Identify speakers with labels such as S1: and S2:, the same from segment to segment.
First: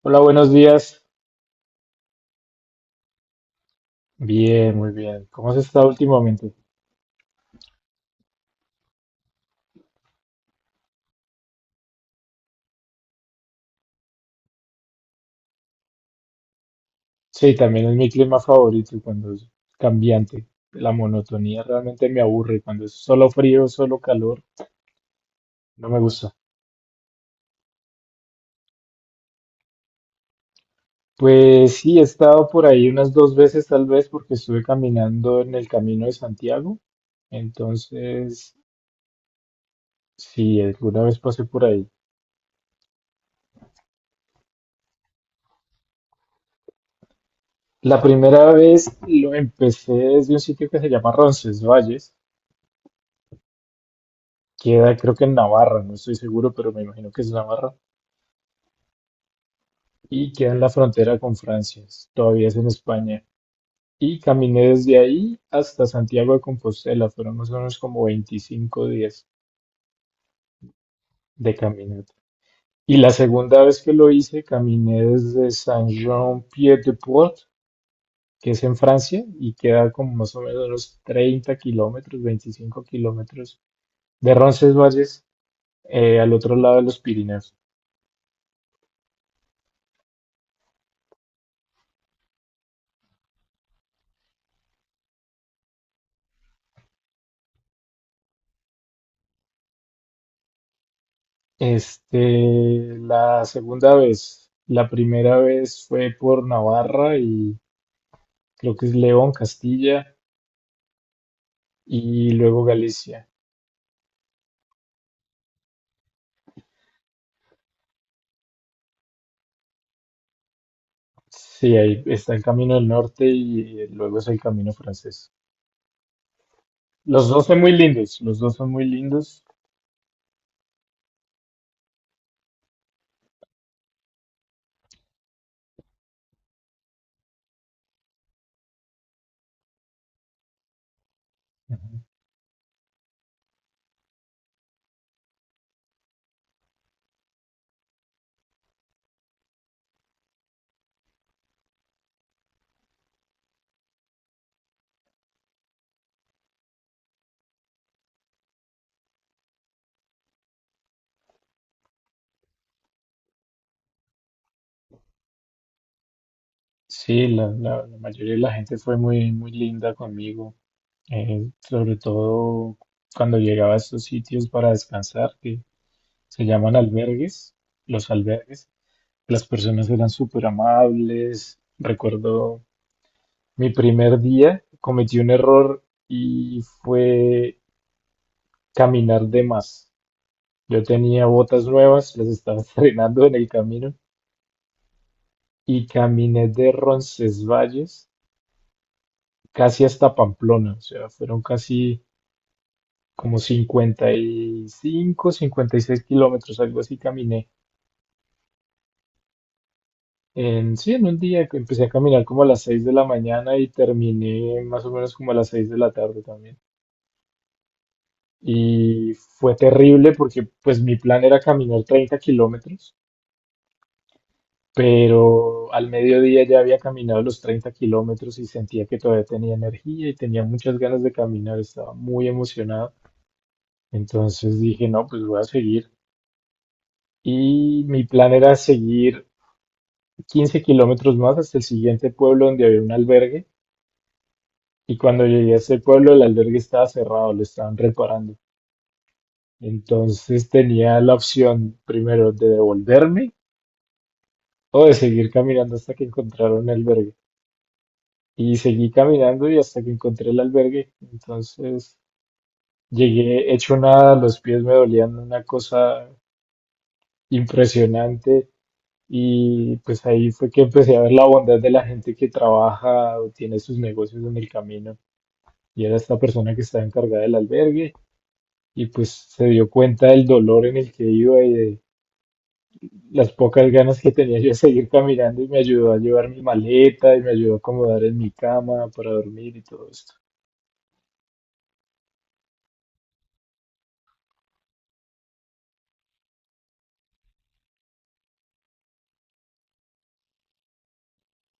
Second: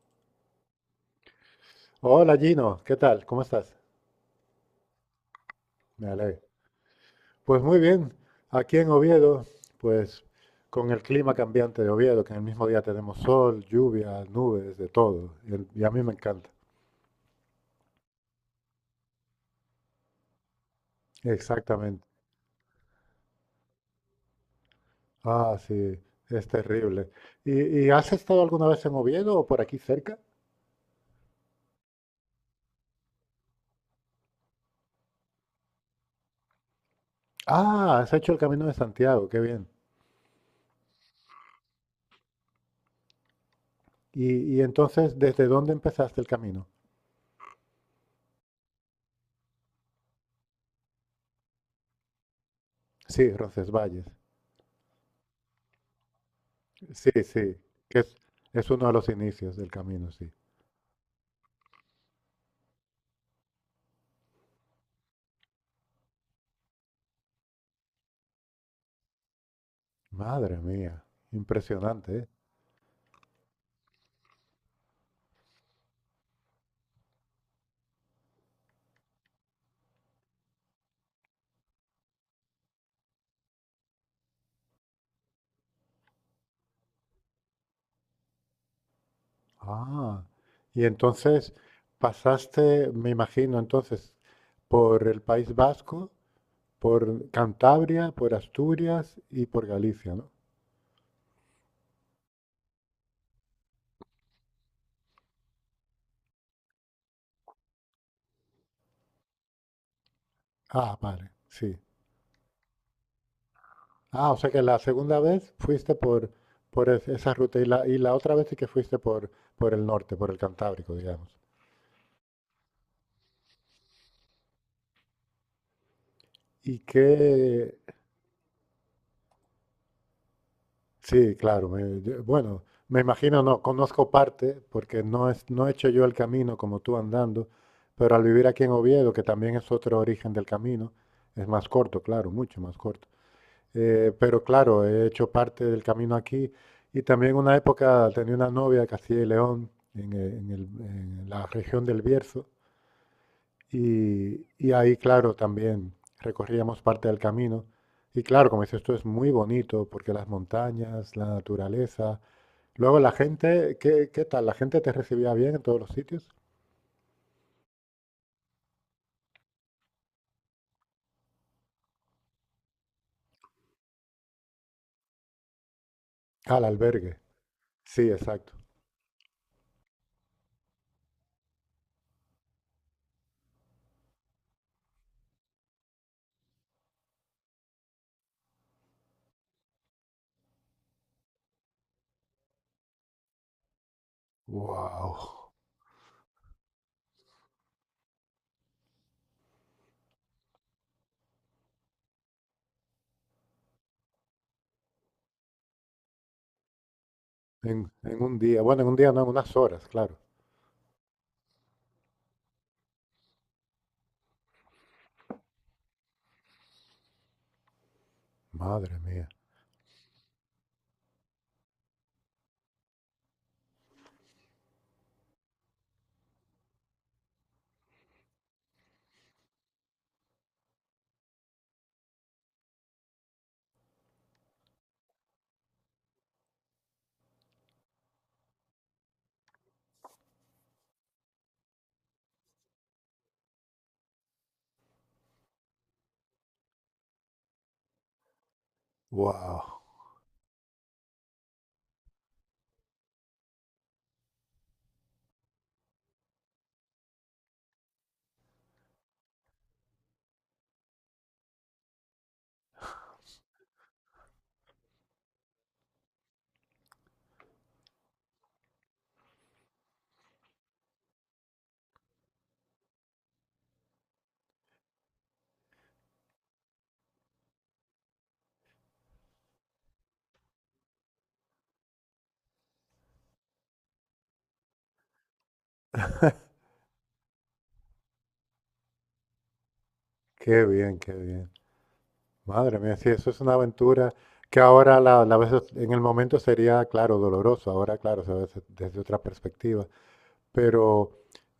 S1: Hola, buenos días.
S2: Hola Gino, ¿qué tal? ¿Cómo estás?
S1: Bien, muy bien. ¿Cómo has estado
S2: Me alegro.
S1: últimamente?
S2: Pues muy bien, aquí en Oviedo, pues con el clima cambiante de Oviedo, que en el mismo día tenemos sol, lluvia, nubes, de todo. Y a mí me encanta.
S1: Sí, también es mi clima favorito cuando es cambiante. La monotonía realmente
S2: Exactamente.
S1: me aburre. Cuando es solo frío, solo calor,
S2: Ah,
S1: no
S2: sí,
S1: me gusta.
S2: es terrible. ¿Y has estado alguna vez en Oviedo o por aquí cerca?
S1: Pues sí, he estado por ahí unas dos veces tal vez porque estuve caminando en el Camino de Santiago.
S2: Ah, has hecho el
S1: Entonces,
S2: Camino de Santiago, qué bien.
S1: sí, alguna vez pasé por ahí.
S2: Y entonces, ¿desde dónde empezaste el camino?
S1: La primera vez lo empecé desde un sitio que se llama Roncesvalles.
S2: Sí, Roncesvalles.
S1: Queda creo que en Navarra, no estoy seguro, pero me imagino
S2: Sí,
S1: que es
S2: sí,
S1: Navarra.
S2: que es uno de los inicios del camino, sí.
S1: Y queda en la frontera con Francia, todavía es en España. Y caminé desde ahí hasta Santiago de Compostela, fueron más o menos como 25 días
S2: Madre mía,
S1: de caminata.
S2: impresionante, ¿eh?
S1: Y la segunda vez que lo hice, caminé desde Saint-Jean-Pied-de-Port, que es en Francia, y queda como más o menos unos 30 kilómetros, 25 kilómetros de Roncesvalles, al otro lado de los Pirineos.
S2: Ah, y entonces pasaste, me imagino, entonces, por el País Vasco, por Cantabria, por Asturias y por Galicia, ¿no?
S1: Este, la segunda vez, la primera vez fue por Navarra y creo que es León, Castilla
S2: Ah, vale, sí.
S1: y luego Galicia.
S2: Ah, o sea que la segunda vez fuiste por esa ruta y y la otra vez sí que fuiste por el norte, por el Cantábrico, digamos.
S1: Sí, ahí está el camino del norte y luego es el camino francés.
S2: ¿Y
S1: Los dos son muy
S2: qué,
S1: lindos, los dos son muy lindos.
S2: sí, claro. Bueno, me imagino, no, conozco parte, porque no, no he hecho yo el camino como tú andando, pero al vivir aquí en Oviedo, que también es otro origen del camino, es más
S1: Ujú.
S2: corto, claro, mucho más corto. Pero claro, he hecho parte del camino aquí y también una época tenía una novia de Castilla y León, en la región del Bierzo, y ahí, claro, también recorríamos parte del camino. Y claro, como dices, esto es muy bonito porque las montañas, la naturaleza, luego la gente, ¿qué tal? ¿La gente te recibía bien en todos los sitios?
S1: Sí, la mayoría de la gente fue muy, muy linda conmigo, sobre todo cuando llegaba a estos sitios para descansar, que se
S2: Al
S1: llaman
S2: albergue.
S1: albergues,
S2: Sí,
S1: los
S2: exacto.
S1: albergues. Las personas eran súper amables. Recuerdo mi primer día cometí un error y fue caminar de más. Yo tenía botas nuevas, las estaba estrenando en el camino
S2: Wow.
S1: y caminé de Roncesvalles casi hasta Pamplona. O sea, fueron casi como 55, 56 kilómetros, algo así caminé.
S2: En un día, bueno, en un día no, en unas horas, claro.
S1: Sí, en un día que empecé a caminar como a las 6 de la mañana y terminé más o menos como a las 6 de la tarde también.
S2: Madre
S1: Y
S2: mía.
S1: fue terrible porque pues mi plan era caminar 30 kilómetros, pero al mediodía ya había caminado los 30 kilómetros y sentía que todavía tenía energía y tenía muchas ganas de caminar, estaba muy emocionado. Entonces dije, no, pues voy a seguir. Y mi plan era seguir 15 kilómetros más hasta el siguiente pueblo donde había un albergue. Y cuando llegué a ese pueblo, el albergue estaba cerrado, lo estaban reparando.
S2: Wow.
S1: Entonces tenía la opción primero de devolverme o de seguir caminando hasta que encontrara un albergue. Y seguí caminando y hasta que encontré el albergue. Entonces llegué hecho nada, los pies me dolían una cosa impresionante y pues ahí fue que empecé a ver la bondad de la gente que trabaja o tiene sus negocios en el camino. Y era esta persona que estaba encargada del albergue y pues se dio cuenta del dolor en el que iba y de las pocas ganas que tenía yo de seguir caminando y me ayudó a llevar mi maleta y me ayudó a acomodar en mi cama para dormir y todo esto.
S2: Qué bien, qué bien. Madre mía, sí, eso es una aventura que ahora la ves en el momento sería, claro, doloroso. Ahora, claro, se ve desde otra perspectiva. Pero,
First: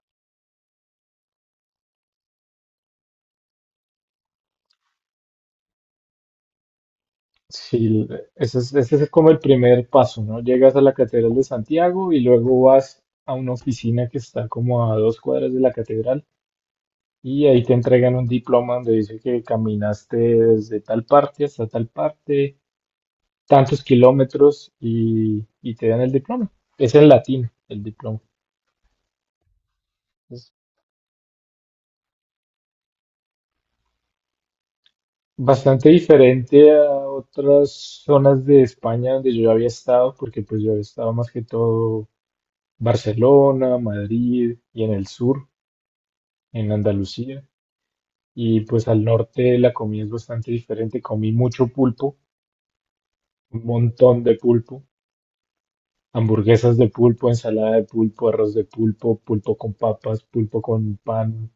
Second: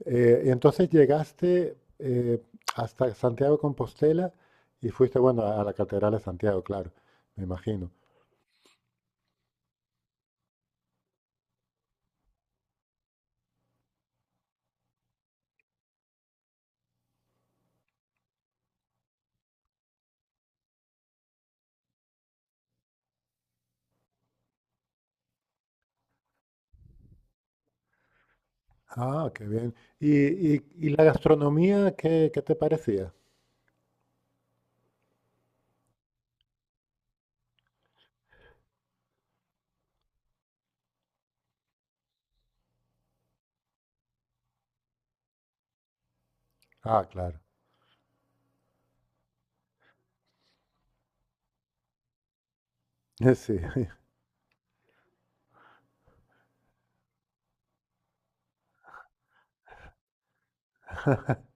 S2: y entonces llegaste, hasta Santiago de Compostela y fuiste, bueno, a la Catedral de Santiago, claro, me imagino.
S1: Sí, ese es como el primer paso, ¿no? Llegas a la Catedral de Santiago y luego vas a una oficina que está como a dos cuadras de la catedral y ahí te entregan un diploma donde dice que caminaste desde tal parte hasta tal parte, tantos kilómetros y te dan el diploma. Es en latín el diploma.
S2: Ah, qué bien. ¿Y la gastronomía, qué te parecía?
S1: Bastante diferente a otras zonas de España donde yo había estado, porque pues yo he estado más que todo Barcelona, Madrid y en el sur, en
S2: Ah, claro.
S1: Andalucía. Y pues al norte la comida es bastante diferente. Comí mucho pulpo, un
S2: Sí,
S1: montón de pulpo, hamburguesas de pulpo, ensalada de pulpo, arroz de pulpo, pulpo con papas, pulpo con pan,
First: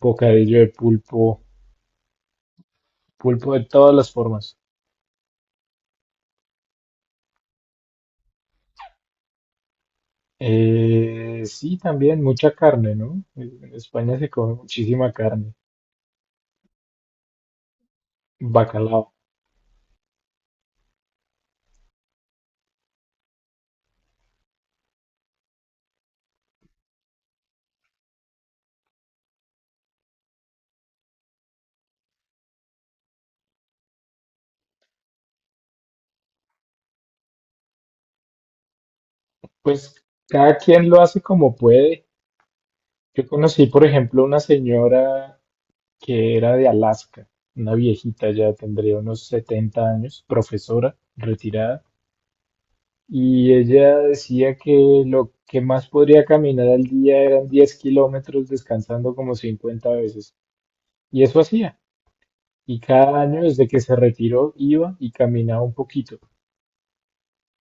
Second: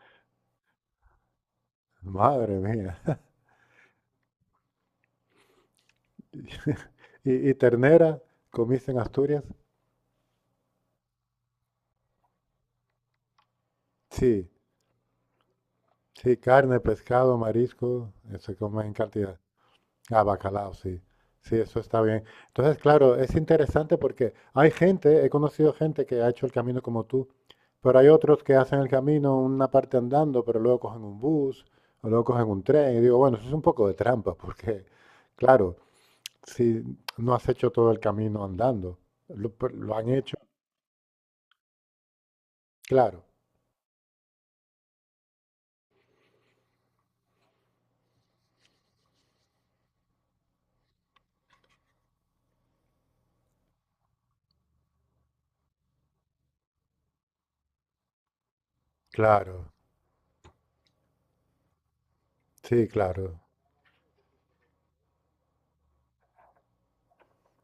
S1: bocadillo de pulpo,
S2: madre mía.
S1: pulpo de todas las formas.
S2: ¿Y ternera comiste en Asturias?
S1: Sí, también mucha carne, ¿no? En España se
S2: Sí,
S1: come muchísima carne,
S2: sí, carne, pescado, marisco, se come en
S1: bacalao.
S2: cantidad. Ah, bacalao, sí. Sí, eso está bien. Entonces, claro, es interesante porque hay gente, he conocido gente que ha hecho el camino como tú, pero hay otros que hacen el camino una parte andando, pero luego cogen un bus o luego cogen un tren. Y digo, bueno, eso es un poco de trampa porque, claro, si no has hecho todo el camino andando, pero lo
S1: Pues
S2: han hecho,
S1: cada quien lo hace como puede.
S2: claro,
S1: Yo conocí, por ejemplo, una señora que era de Alaska, una viejita ya tendría unos 70 años, profesora, retirada, y ella decía que lo que más podría caminar al día eran 10 kilómetros descansando como
S2: claro,
S1: 50 veces. Y eso hacía. Y
S2: sí,
S1: cada
S2: claro.
S1: año desde que se retiró iba y caminaba un poquito.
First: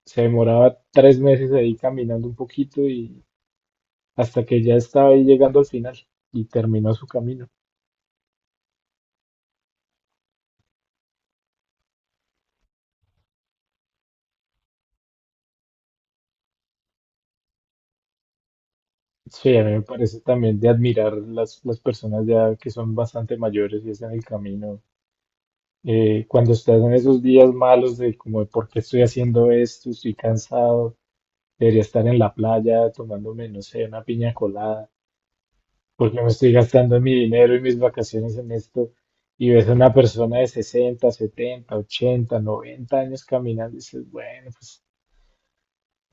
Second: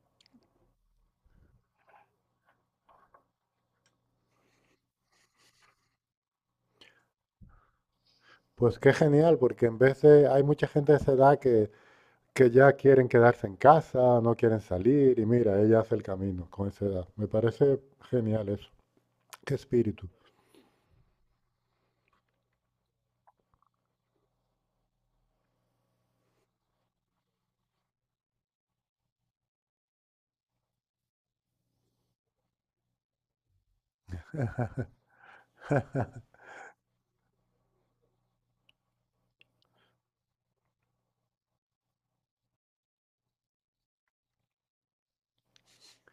S1: Se demoraba 3 meses ahí caminando un poquito y hasta que ya estaba ahí llegando al final y terminó su camino.
S2: Pues qué genial, porque en vez de, hay mucha gente de esa edad que ya quieren quedarse en casa, no quieren salir y mira, ella hace el camino con esa edad. Me parece genial eso.
S1: Sí,
S2: Qué
S1: a mí me
S2: espíritu.
S1: parece también de admirar las personas ya que son bastante mayores y están en el camino. Cuando estás en esos días malos de como de por qué estoy haciendo esto, estoy cansado, debería estar en la playa tomándome, no sé, una piña colada porque me estoy gastando mi dinero y mis vacaciones en esto. Y ves a una persona de 60, 70, 80, 90 años caminando y dices, bueno, pues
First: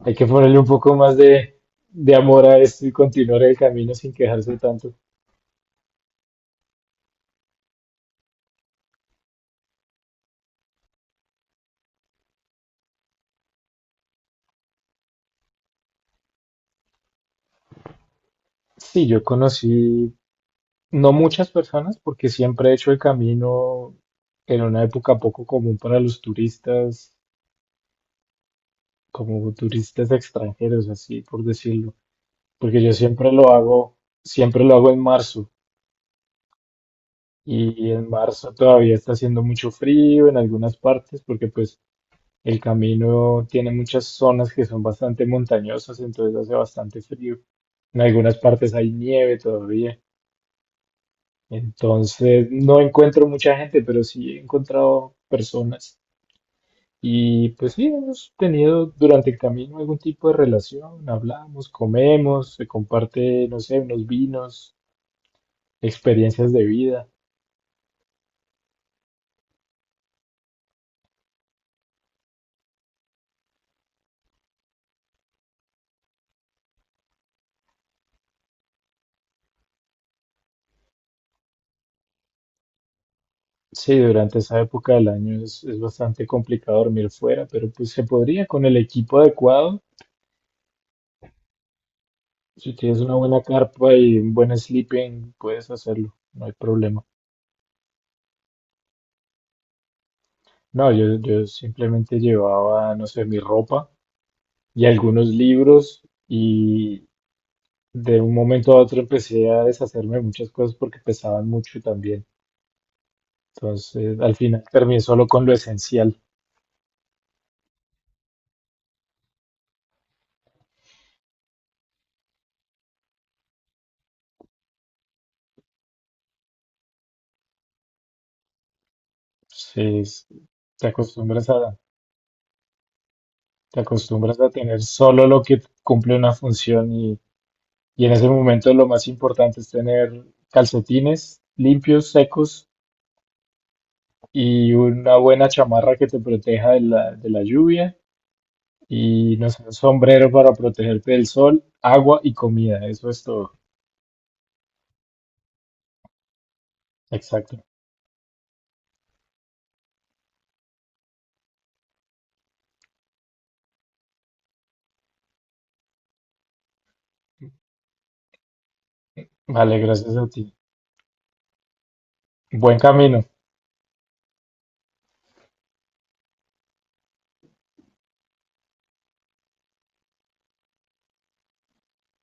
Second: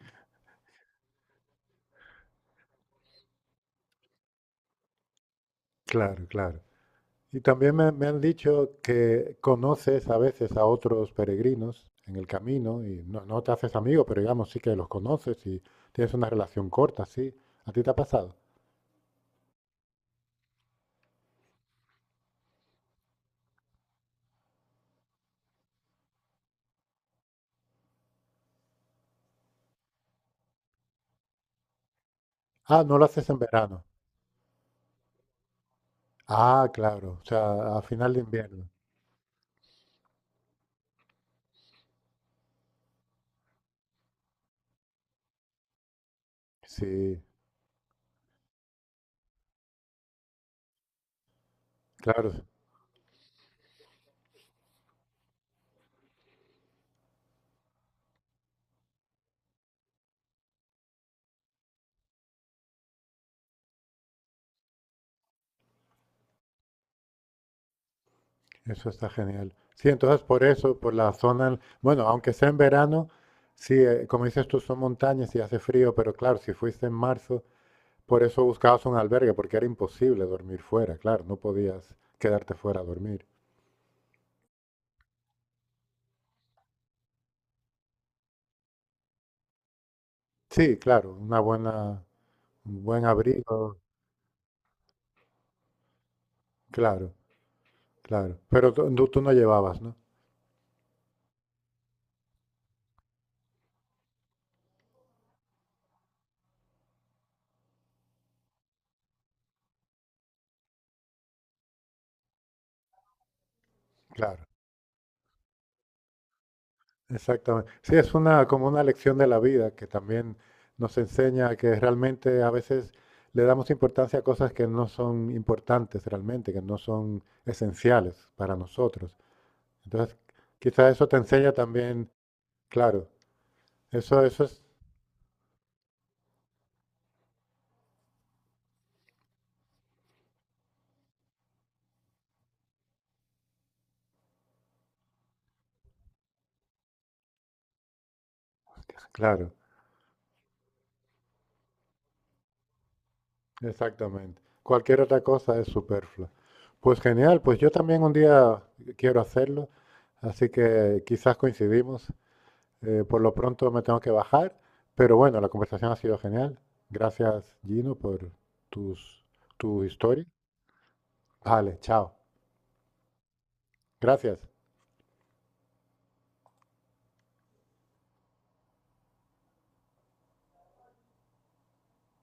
S1: hay que ponerle un poco más de amor a esto y continuar el camino sin quejarse tanto.
S2: Claro, claro. Y también me han dicho que conoces a veces a otros peregrinos en el camino y no, no te haces amigo, pero digamos sí que los conoces y tienes una relación corta, sí. ¿A ti te ha pasado?
S1: Sí, yo conocí no muchas personas porque siempre he hecho el camino en una época poco común para los turistas, como turistas extranjeros, así por decirlo, porque
S2: Ah,
S1: yo
S2: no lo haces en verano.
S1: siempre lo hago en marzo.
S2: Ah, claro, o sea, a
S1: Y en
S2: final de
S1: marzo
S2: invierno.
S1: todavía está haciendo mucho frío en algunas partes porque pues el camino tiene muchas zonas que son bastante montañosas, entonces hace bastante
S2: Sí,
S1: frío. En algunas partes hay nieve todavía.
S2: claro.
S1: Entonces no encuentro mucha gente, pero sí he encontrado personas. Y pues sí, hemos tenido durante el camino algún tipo de relación, hablamos, comemos, se comparte, no sé, unos vinos, experiencias de vida.
S2: Eso está genial. Sí, entonces por eso, por la zona, bueno, aunque sea en verano, sí, como dices tú, son montañas y hace frío, pero claro, si fuiste en marzo, por eso buscabas un albergue, porque era imposible dormir fuera, claro, no podías quedarte fuera a dormir.
S1: Sí, durante esa época del año es bastante complicado dormir fuera, pero pues se podría con el equipo adecuado.
S2: Sí, claro, una buena,
S1: Si
S2: un
S1: tienes
S2: buen
S1: una buena
S2: abrigo,
S1: carpa y un buen sleeping, puedes hacerlo, no hay problema.
S2: claro, claro. Pero tú no llevabas, ¿no?
S1: No, yo simplemente llevaba, no sé, mi ropa y algunos libros y de un momento a otro empecé a deshacerme de muchas cosas porque pesaban mucho también. Entonces, al
S2: Claro.
S1: final terminé solo con lo esencial.
S2: Exactamente. Sí, es una como una lección de la vida que también nos enseña que realmente a veces le damos importancia a cosas que no son importantes realmente, que no son esenciales para nosotros. Entonces,
S1: Entonces, te
S2: quizá eso te
S1: acostumbras
S2: enseña
S1: a
S2: también, claro,
S1: Te
S2: eso,
S1: acostumbras
S2: eso
S1: a
S2: es,
S1: tener solo lo que cumple una función y en ese momento lo más importante es tener calcetines limpios, secos y una buena chamarra que te proteja de la lluvia y no
S2: claro,
S1: sé, un sombrero para protegerte del sol, agua y comida. Eso es todo.
S2: exactamente. Cualquier otra cosa es superflua. Pues genial, pues
S1: Exacto.
S2: yo también un día quiero hacerlo, así que quizás coincidimos. Por lo pronto me tengo que bajar, pero bueno, la conversación ha sido genial. Gracias, Gino, por tus,
S1: Vale,
S2: tu
S1: gracias
S2: historia.
S1: a ti.
S2: Vale, chao.
S1: Buen camino.
S2: Gracias.